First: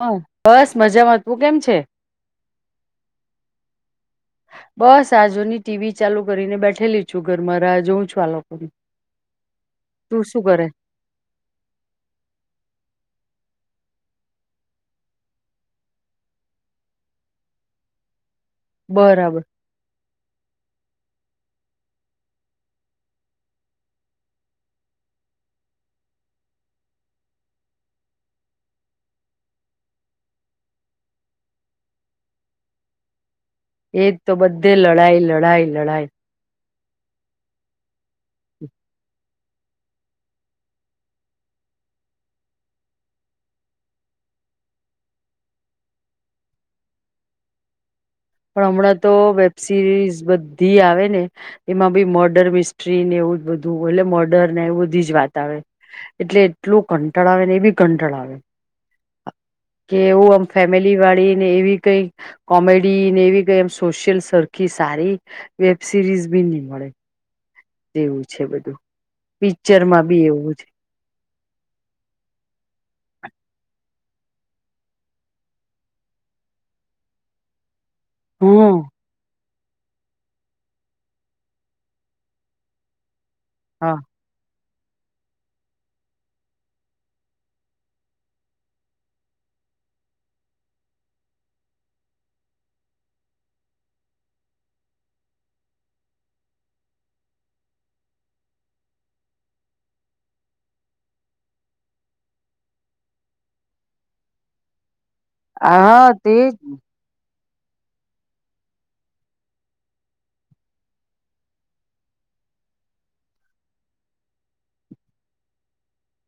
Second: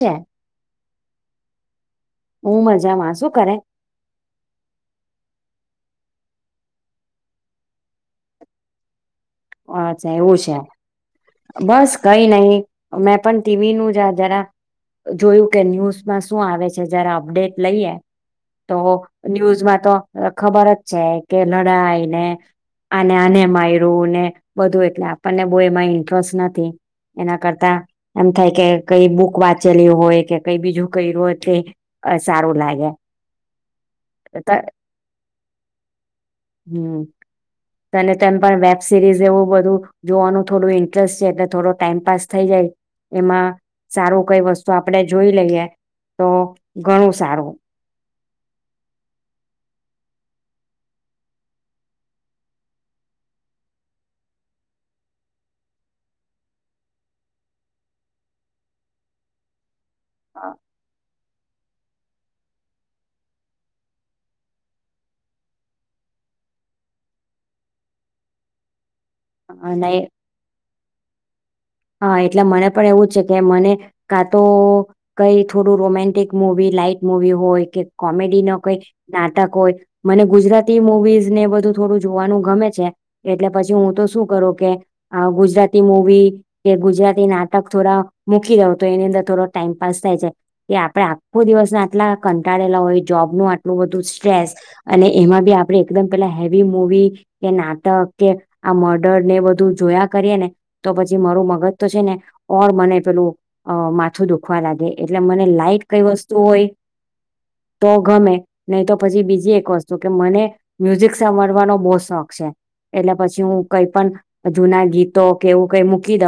છે બસ. મજામાંવું કેમ છે. હું મજામાં શું કરે. બસ આજોની ટીવી ચાલુ કરીને બેઠેલી છું, ઘરમાંરા જોઉં છું આ લોકોને. અચ્છા એવું છે બસ કઈ નહ મેં પણ. ટીવી ન જ જરા જોયું કે ન્યૂઝમાં શું? આવે છે, જરા અપડેટ લઈએ. તો બરાબર ન્યૂઝમાં તો ખબર જ છે. કેલડા આવી ને અને આને માયરું ને. બધું એટલે આપણને બહ એમાં ઇન્ટરેસ્ટ નથી એના કરતા એમ થાય, કે કઈ બુક વાંચેલી હોય કે કઈ બીજું કર્યું હોય તે સારું લાગે. એજ તો, બધે લડાઈ લડાઈ લડાાય. હમ, ત તેમ પણ વે. સિરીઝ એવું બધું જોવાનું થોડું ઇન્ટરેસ્ટ છે એટલે થોડો ટાઈમપાસ થઈ જાય એમાં સારું કઈ, વસ્તુ આપડે જોઈ લઈએ તો ઘણું સારું. પણ, હમણાં તો વેબ સિરીઝ બધી આવે ને એમાં બી મર્ડર મિસ્ટ્રીને એવું જ બધું એટલે મર્ડર ને એું બધી જ વાત આવે એટલે એટલું કંટળ આવે ને એ બી કંટળ આવે. કે એવું આમ અ, ફેમિલી વાળી. એવી કઈ કોમેડી. ડી ને એવી ગઈ એમ સોશિયલ સરખી સારી વેબ સિરીઝ બી નહી, મળે. જેવું છે, બધું. પિક્ચર અને માં બી એવું છે. હા, એટલે મને પણ એવું છે, કે મને કા તો, કઈ થોડું, રોમેન્ટિક મુવી લાાઈટ મુવી હોય કે. કોમેડી ન કોઈ હમ્મ. ના. કોઈ, મને ગુજરાતી મુવીઝ ને બધું થોડું જોવાનું ગમે છે. એટલે પછી હું હા તો શું કરું કે. આ ગુજરાતી મૂવી. કે, ગુજરાતી નાટક થોડા મૂકી દઉ તો એની અંદર થોડો ટાઈમપાસ થાય છે. કે, આપડે આખો દિવસ આટલા કંટાળેલા હોય જોબનુંું આટલું બધું સ્ટ્રેસ અને એમાં બી આપણે એકદમ પેલા હેવી મવી કે નાટક કે આ મર્ડર ને બધું જોયા કરીએ. ને તો પછી. મારું મગજ તો છે, ને ઓર મને પેલું માથું દુખવા લાગે. એટલે મને લાઈટ કઈ હા તે વસ્તુ હોય. જ તો, ગમે નહી, તો પછી બીજી એક વસ્તુ કે મને મ્યુઝિક સાંભળવાનો બહ શોખ છે એટલે પછી હું કઈ પણ જુના ગીતો કે એવું કઈક. મૂકી દ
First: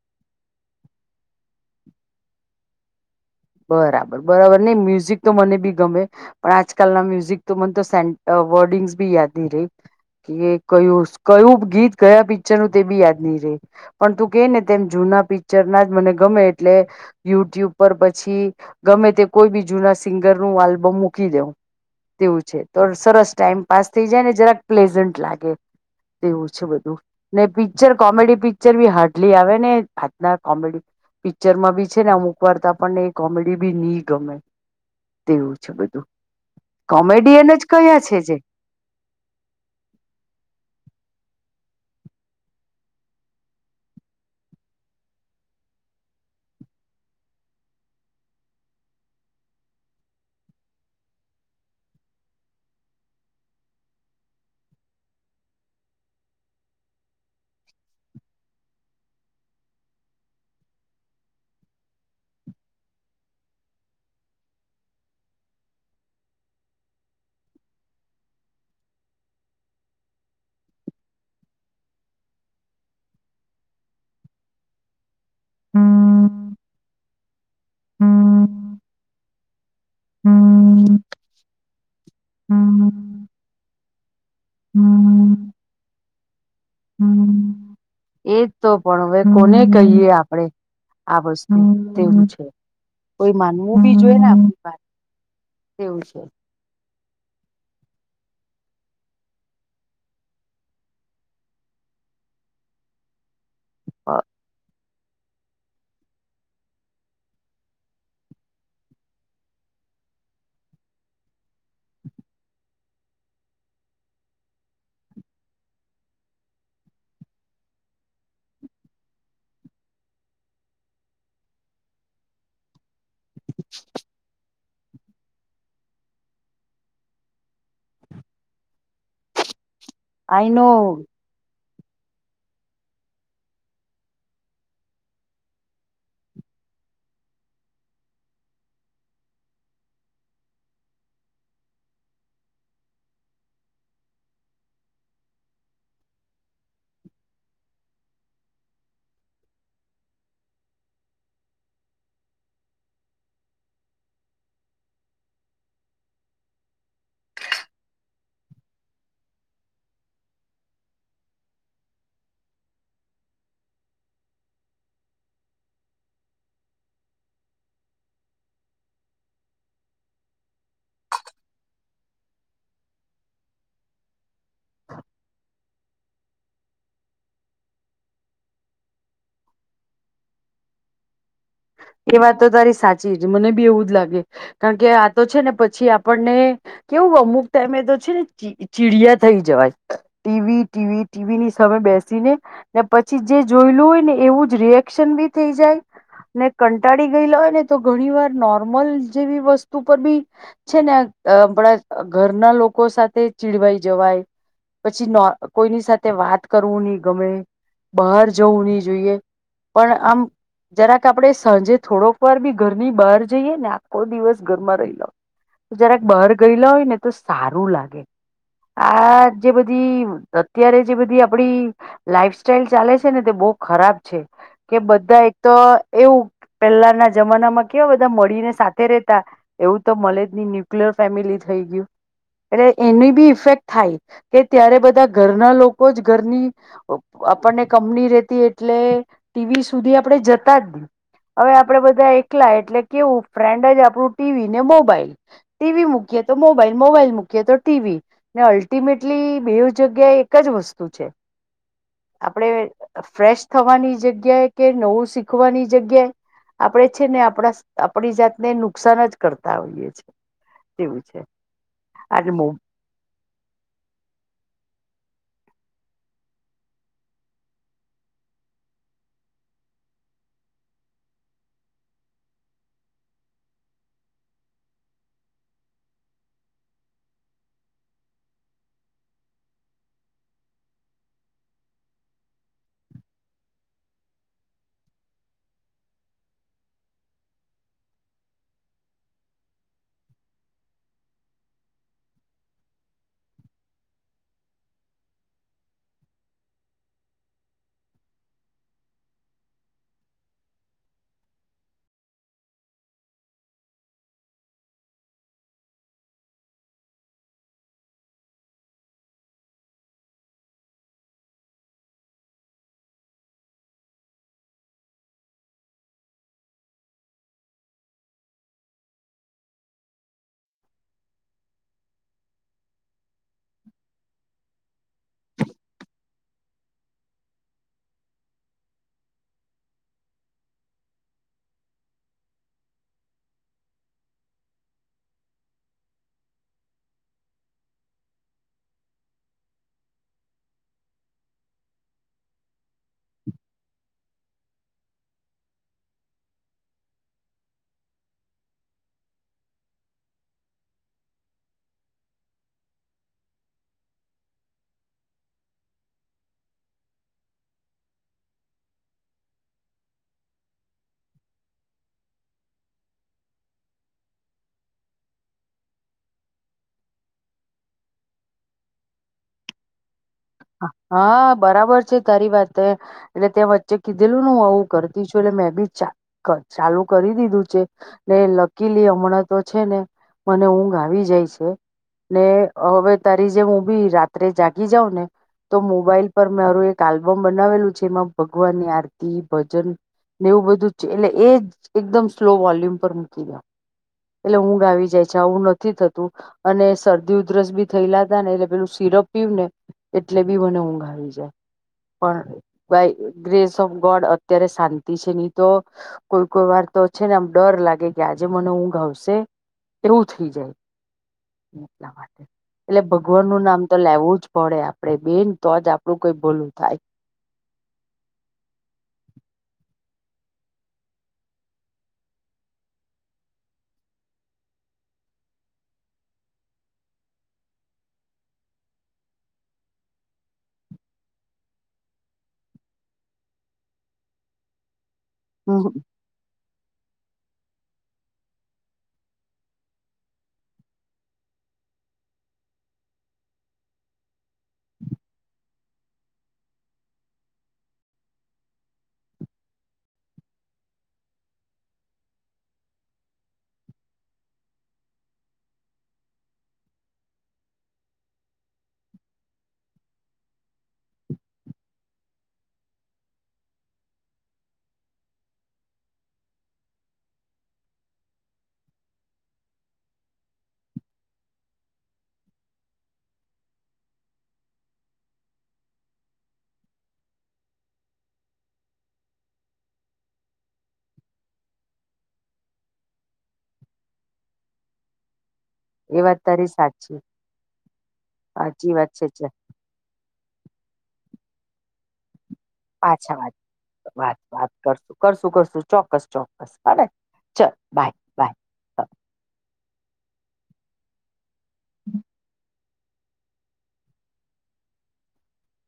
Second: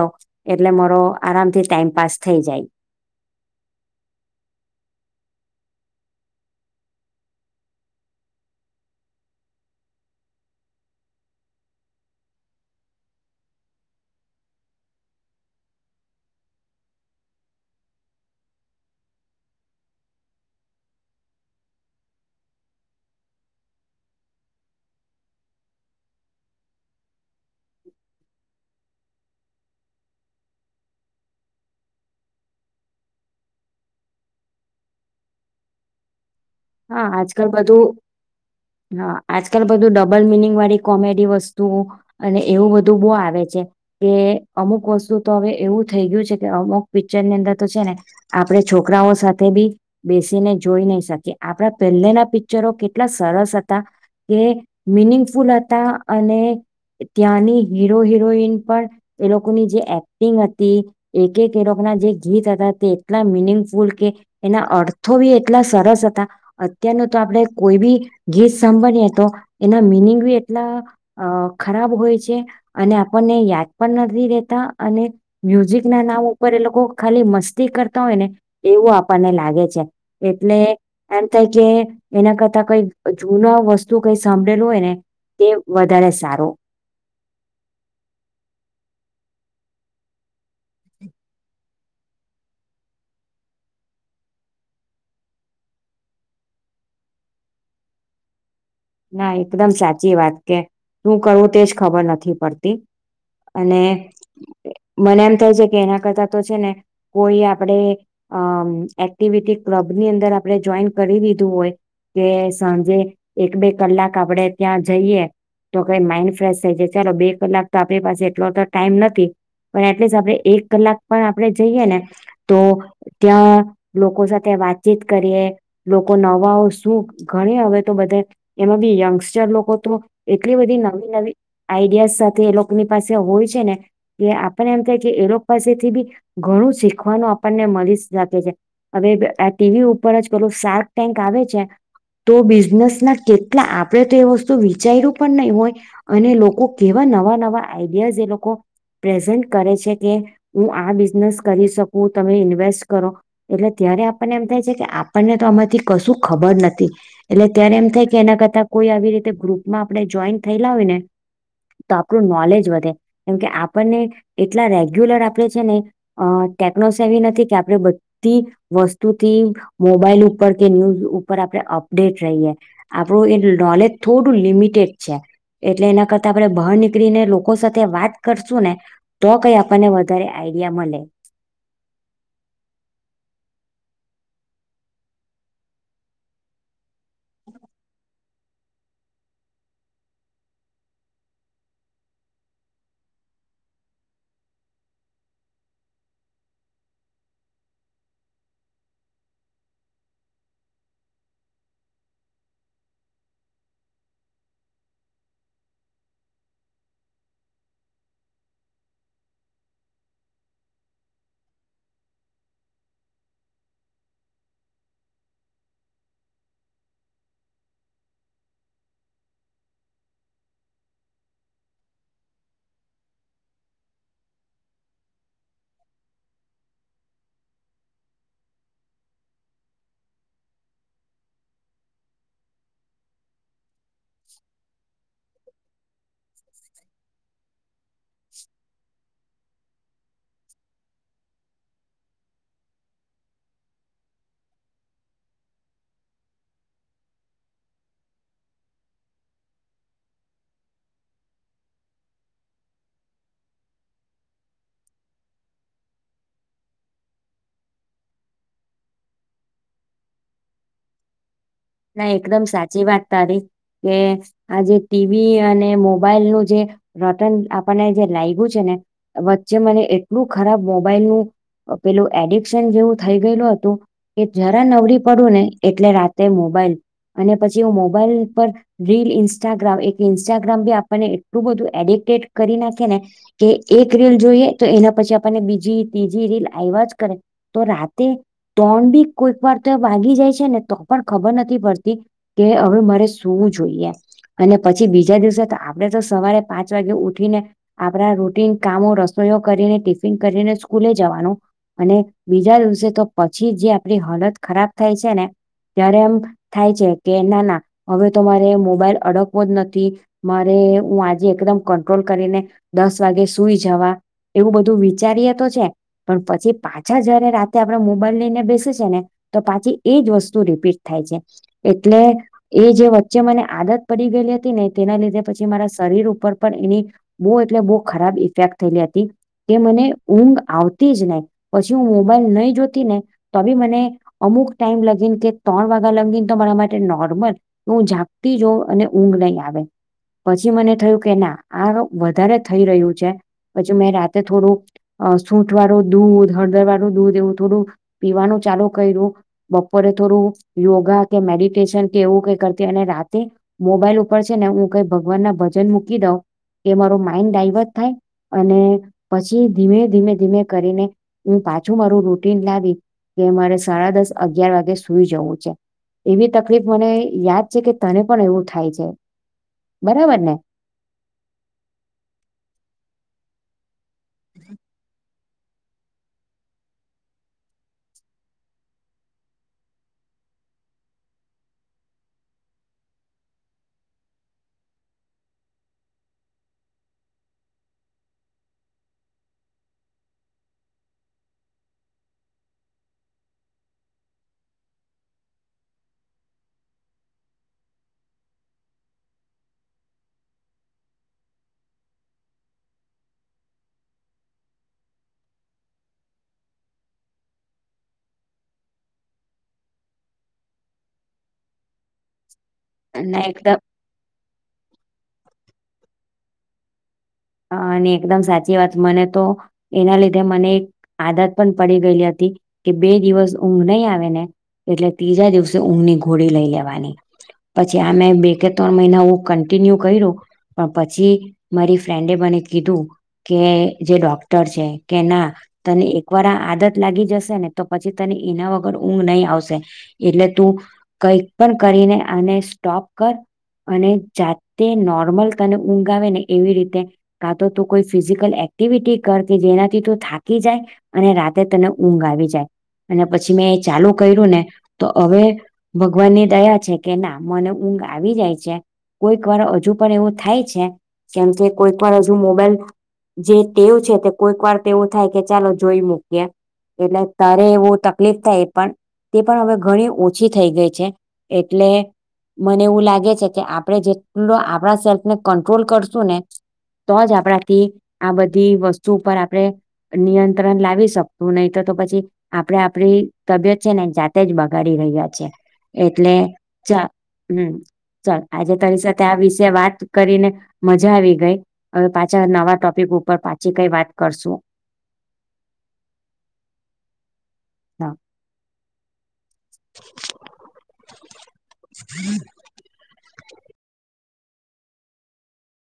એટલે મારો આરામથી ટાઈમ પાસ થઈ જાય. બરાબર બરાબર નહી મ્યુઝિક તો મને બી ગમે પણ આજકાલના મ્યુઝિક તો મને તો સે વર્ડિંગ્સ બી યાદ નહી રહી કે કયું કયું ગીત ગયા પિક્ચર નું તે બી યાદ નહી ર પણ તું કે ને તેમ જૂના પિક્ચર ના જ મને ગમે એટલે યુટ્યુબ પર પછી. પછી, ગમે તે કોઈ બી જૂના સિંગર નું આલ્બમ મૂકી દેઉ તેવું છે. તો સરસ ટાઈમ પાસ થઈ જાય ને જરાક પ્લેઝન્ટ લાગે તેવું છે બધું ને પિક્ચર કોમેડી પિક્ચર બી હાર્ડલી આવે ને આજના કોમેડી પિક્ચરમાં બી છે, ને અમુક વારતા. પણને કોમેડી બી નહી, ગમે તેવું છે બધું. હા આજકાલ કોમેડિયન જ બધું કયા છે જે હા આજકાલ બધું ડબલ મિનિંગ વાળી કોમેડી વસ્તુ વતુ અને એવું બધું બહ આવે છે કે અમુક વસ્તુ તો હવે એવું થઈ ગયું છે કે અમુક પિક્ચર ની અંદર તો છે ને આપણે છોકરાઓ સાથે બી બેસીને જોઈ નહી શકીએ. આપણા પહેલેના પિક્ચરો કેટલા સરસ હતા કે મિનિંગફુલ હતા અને ત્યાંની હીરો હિરોઈન પણ એ લોકોની જે એક્ટિંગ હતી એક એક એ લોકોના જે ગીત હતા તે એટલા મિનિંગફુલ કે એના અર્થો બી એટલા સરસ હતા. અત્યારનું તો આપણે કોઈ બી ગીત સાંભાળીએ તો એના મિનિંગ બી એટલા ખરાબ હોય છે અને આપણને યાદ પણ નથી રેતા અને. મ્યુઝિક ના નામ ઉપર એ લોકો કો ખાલી મસ્ત કરતા હોય ને એવું આપ મને લાગે છે. એટલે. આ થાય કે એના કરતા કોઈ જૂના વસ્તુ કઈ સાંભળેલું હોય ને તે વધારે સારો. એજ તો પણ હવે કોને કહીએ આપણેે આ વસ્તુ તેવું છે કોઈ માનવું બી જોઈ ને આપણી તેવું છે. ના એકદમ સાચી વાત કે તું કરું તેજ ખબર નથી પડતી. અને મને એમ થાય છે કે એના કરતા તો છે ને કોઈ આપણે અ એક્ટિવિટી ક્લબની અંદર આપણે જોઈન કરી દીધું હોય કે સાંજે એક બે કલાક આપડે ત્યાં જઈએ તો ક માઈન્ડ ફ્રેશ થઈ જાય ચાલો બે કલાક તો આપણી પાસે એટલો તો ટાઈમ નથી પણ એટલીસ્ટ આપણે એક કલાક પણ આપણે જઈએ ને તો ત્યાં લોકો સાથે વાતચીત કરીએ લોકો નવાઓ શું ઘણી હવે તો બધે એમાં બી યંગસ્ટર લોકો તો આઈ એટલી નો બધી નવી નવી આઈડિયાઝ સાથે એ લોકોની પાસે હોય છે ને એ આપને એમ થાય કે એ લોકો પાસેથી બી ઘણું શીખવાનું આપણને મળી શકે છે હવે આ ટીવી ઉપર જ પેલું શાર્ક ટેન્ક આવે છે તો બિઝનેસ ના કે એટલે આપડે તો એ વસ્તુ વિચાર્યું પણ નહીં હોય અને લોકો કેવા નવા નવા આઈડિયાઝ એ લોકો પ્રેઝન્ટ કરે છે કે હું આ બિઝનેસ કરી શકું તમે ઇન્વેસ્ટ કરો એટલે ત્યારે આપણને એમ થાય છે કે આપણને તો આમાંથી કશું ખબર નથી એટલે ત્યારે એમ થાય કે એના કરતા કોઈ આવી રીતે ગ્રુપમાં આપણે જોઈન થયેલા હોય ને તો આપણું નોલેજ વધે કેમકે આપણને એટલા રેગ્યુલર આપણે છે ને અ ટેકનો એવી નથી કે આપણે બધી વસ્તુથી મોબાઈલ ઉપર કે ન્યૂઝ ઉપર આપણે અપડેટ રહીએ આપણું એ નોલેજ થોડું લિમિટેડ છે એટલે એના કરતા આપણે બહાર નીકળીને લોકો સાથે વાત કરશું ને તો કઈ આપણને વધારે આઈડિયા મળે. એ વાત તો તારી સાચી જ મને બી એવું જ લાગે કારણ કે આ તો છે ને પછી આપણને કેવું અમુક ટાઈમે તો છે ને ચીડિયા થઈ જવાય ટીવી ટીવી ટીવીની સામે બેસીને ને પછી જે જોયેલું હોય ને એવું જ રિએક્શન બી થઈ જાય. ને કંટાળી ગયેલા હોય ને તો ઘણી વાર નોર્મલ જેવી વસ્તુ પર બી છે નેણા ઘરના લોકો સાથે ચીડવાઈ જવાય પછી કોઈની સાથે વાત કરવું નહી ગમે બહાર જવું નહી જોઈએ પણ આમ જરાક આપે સાંજે થોડોક વાર બી ઘર ની બહાર જઈએ ને આખો દિવસ ઘરમાં રહીલા હોય જરાક બહાર ગયેલા હોય ને તો સારું લાગે આ જે બધી અત્યારે જે બધી આપડી લાઈફ સાઈલ ચાલે છે ને તે બહુ ખરાબ છે કે બધા એક તો એવું પેલાના જમાનામાં કેવા બધા મળીને સાથે રહતા એવું તો મલેજની ન્યુક્લિયર ફેમિલી થઈ ગયું એટલે એની બી ઇફેક્ટ થાય કે ત્યારે બધા ઘરના લોકો કોજ ઘરની આપણને કમની રેતી એટલે ટીવી સુધી આપડણે જતા જ હી હવે આપડે બધા એકલા એટલે કેવું ફ્રેન્ડ જ આપણું ટીવી ને મોબાઈલ ટીવી મૂકીએ તો મોબાઈલ મોબાઈલ મૂકીએ તો ટીવી ને અલ્ટિમેટલી બે જગ્યાએ એક જ વસ્તુ છે આપણેે ફ્રેશ થવાની જગ્યાએ કે નવું શીખવાની જગ્યાએ આપણે છે ને આપણા આપણી જાતને નુકસાન જ કરતા હોઈએ છે એવું છે. ના આ એકદમ સાચી વાત તારી કે આજે વી અને મોબાઈલનું જે રટન આપણને જે લાગું છે ને વચ્ચે મને એટલું ખરાબ મોબાઈલ નું પેલું એડિક્શન જેવું થઈ ગયેલું હતું કે જરા નબળી પડું ને એટલે રાતે મો બલ અને પછી હું મોબાઈલ પર રીલ ઇન્સ્ટાગ્રામ એક ઇન્સ્ટાગ્રામ બી આપણને એટલું બધું એડિક્ટેડ કરી નાખે ને કે એક રીલ જોઈએ તો એના પછી આપણને બીજી ત્રીજી રીલ આવ્યા જ કરે તો રાતે ત્રણ બી કોઈક વાર તો વાગી જાય છે ને તો પણ ખબર નથી કે હવે મારે સુવું જોઈએ અને પછી બીજા દિવસે આપણેે તો સવારે પાંચ વાગે ઉઠીને આપણા રૂટીન કામો રસોઈયો કરીને ટિફિન કરીને સ્કૂલે જવાનું અને બીજા દિવસે તો પછી જે આપડી હાલત ખરાબ થાય છે ને ત્યારે એમ થાય છે કે ના ના હવે તો મારે મોબાઈલ અડકવો જ નથી મારે હું આજે એકદમ કંટ્રોલ કરીને દસ વાગે સુઈ જવા એવું બધું વિચારીએ તો છે પણ પછી પાછા જયારે રાતે આપણે મોબાઈલ લઈને બેસે છે ને તો પાછી એજ વસ્તુ રિપીટ થાય છે. એટલે એ જે વચ્ચે મને આદત પડી ગયેલી હતી ને તેના લીધે પછી મારા શરીર ઉપર પણ એની બહુ એટલે બહુ ખરાબ ઇફેક્ટ થયેલી હતી કે મને ઊંઘ આવતી જ ને પછી હું મોબાઈલ નહી જોતી ને તો બી મને અમુક ટાઈમ લગીને કે ત્રણ વાગ્યા લગીને તમારા માટે નોર્મલ હું ઝાંપતી જોઉ અને ઊંઘ નહીં આવે પછી મને થયું કે ના આ વધારે થઈ રહ્યું છે પછી મેં રાતે થોડું અ સૂઠ વાળું દૂધ, હળદર વાળું દૂધ એવું થોડું પીવાનું ચાલુ કર્યું. બપોરે થોડું યોગા કે મેડિટેશન કે એવું કઈ કરતી. અને રાતે મોબાઈલ ઉપર છે ને, હું કઈ ભગવાન ના ભજન મૂકી દઉં, કે મારો માઈન્ડ ડાઈવર્ટ થાય, અને પછી ધીમે ધીમે ધીમે કરીને હું પાછું મારું રૂટીન લાવી કે, મારે સાડા દસ અગિયાર વાગે સુઈ જવું છે. એવી તકલીફ મને યાદ છે કે, તને પણ એવું થાય છે. બટ હા બરાબર છે, તારી વાત એટલે તે વ જે કીધેલું ને આવું કરતી છું. એટલે મેં બી ચ ચાલુ કરી દીધું છે ને, લકીલી હમણાં તો છે ને મને ઊઘ આવી જાય છે. ને હવે તારી જેમ હું બી રાત્રે જાગી જાઉં ને? તો મોબાઈલ પર મારું એક આલ્બમ બનાવેલું છે. એમાં ભગવાનની આરતી, ભજન ને એવું બધું છે. એટલે એ જ એકદમ સ્લો વોલ્યુમ પર મૂકી દઉ. એટલે ઊંઘ આવી જાય છે. આવું નથી થતું અને શરદી ઉધરસ બી થયલાતા ને એટલે પેલું સિરપ પીવ ને એટલે બી મને ઊંઘ આવી જાય. પણ બાય ગ્રેસ ઓફ ગોડ અત્યારે શાંતિ છે. ની તો કોઈ કોઈ વાર તો છે ને, આમ ડર લાગે કે આજે મને ઊંઘ આવ શે? તેવું થઈ જાય. [inaudible] એટલે ના ભગવાન નું એકદમ નામ તો લેવું જ પડે આપ તે બેન તો જ આપડું કોઈ ભોલું થાય. હંઅઅ અને એકદમ સાચી વાત. મને તો એના લીધે મને એક આદત પણ પડી ગયેલી હતી. કે બે દિવસ ઊંઘ નહી આવેને એટલે, ત્રીજા દિવસે ઊંઘની ગોડી લઈ લેવાની. પછી આ મે બે કે ત્રણ મહિના હું કન્ટિન્યુ કર્યું પણ, પછી મારી ફ્રેન્ડે મને કીધું કે, જે ડોક્ટર છે કે ના, હમ તને એકવાર આ આદત લાગી જશે [inaudible] તો પછી તને એના વગર ઊંઘ નહીં આવશે, એટલે તું કઈ પણ કરીને આને સ્ટોપ કર. અને જાતે નોર્મલ તને ઊંઘ આવે ને એવી રીતે કા તો તું કોઈ ફિઝિકલ એક્ટિવિટી કર કે, જેનાથી તું થાકી જાય. અને રાતે તને ઊંઘ આવી જાય. અને પછી મેં એ ચાલુ કર્યું ને તો હવે, ભગવાનની દયા છે કે, ના મને ઊંઘ આવી જાય છે. કોઈક વાર હજુ પણ એવું થાય છે કેમ કે કોઈક વાર હજુ મોબાઈલ જે ટેવ છે તે, કોઈક વાર તેવું થાય, કે ચાલો જોઈ મૂકીએ એટલે તારે એવું તકલીફ થાય એ પણ તે પણ હવે ઘણી ઓછી થઈ ગઈ છે. એટલે મને એવું લાગે છે કે, આપણે જેટલો આપણા સેલ્ફને કંટ્રોલ કરશું ને તો જ આપણાથી આ બધી વસ્તુ ઉપર આપણે નિયંત્રણ લાવી શકશું. નહી તો, તો પછી આપડે આપ તબિયત છે ને જાતે જ બગાડી રહ્યા છે. એ એટલે વાત તારી ચ સાચી હમ ચાલ આજે સાચી તરી વાત સાથે છે આ છે વિષ વાત કરીને મજા આવી ગઈ. હવે પાછું પાછા વાત વાત કરશું વાત કરશું કરશું કરશું. ચોક્કસ, ચોક્કસ બરા ચાલ બાય બાય. [unintelligible] હમ [inaudible]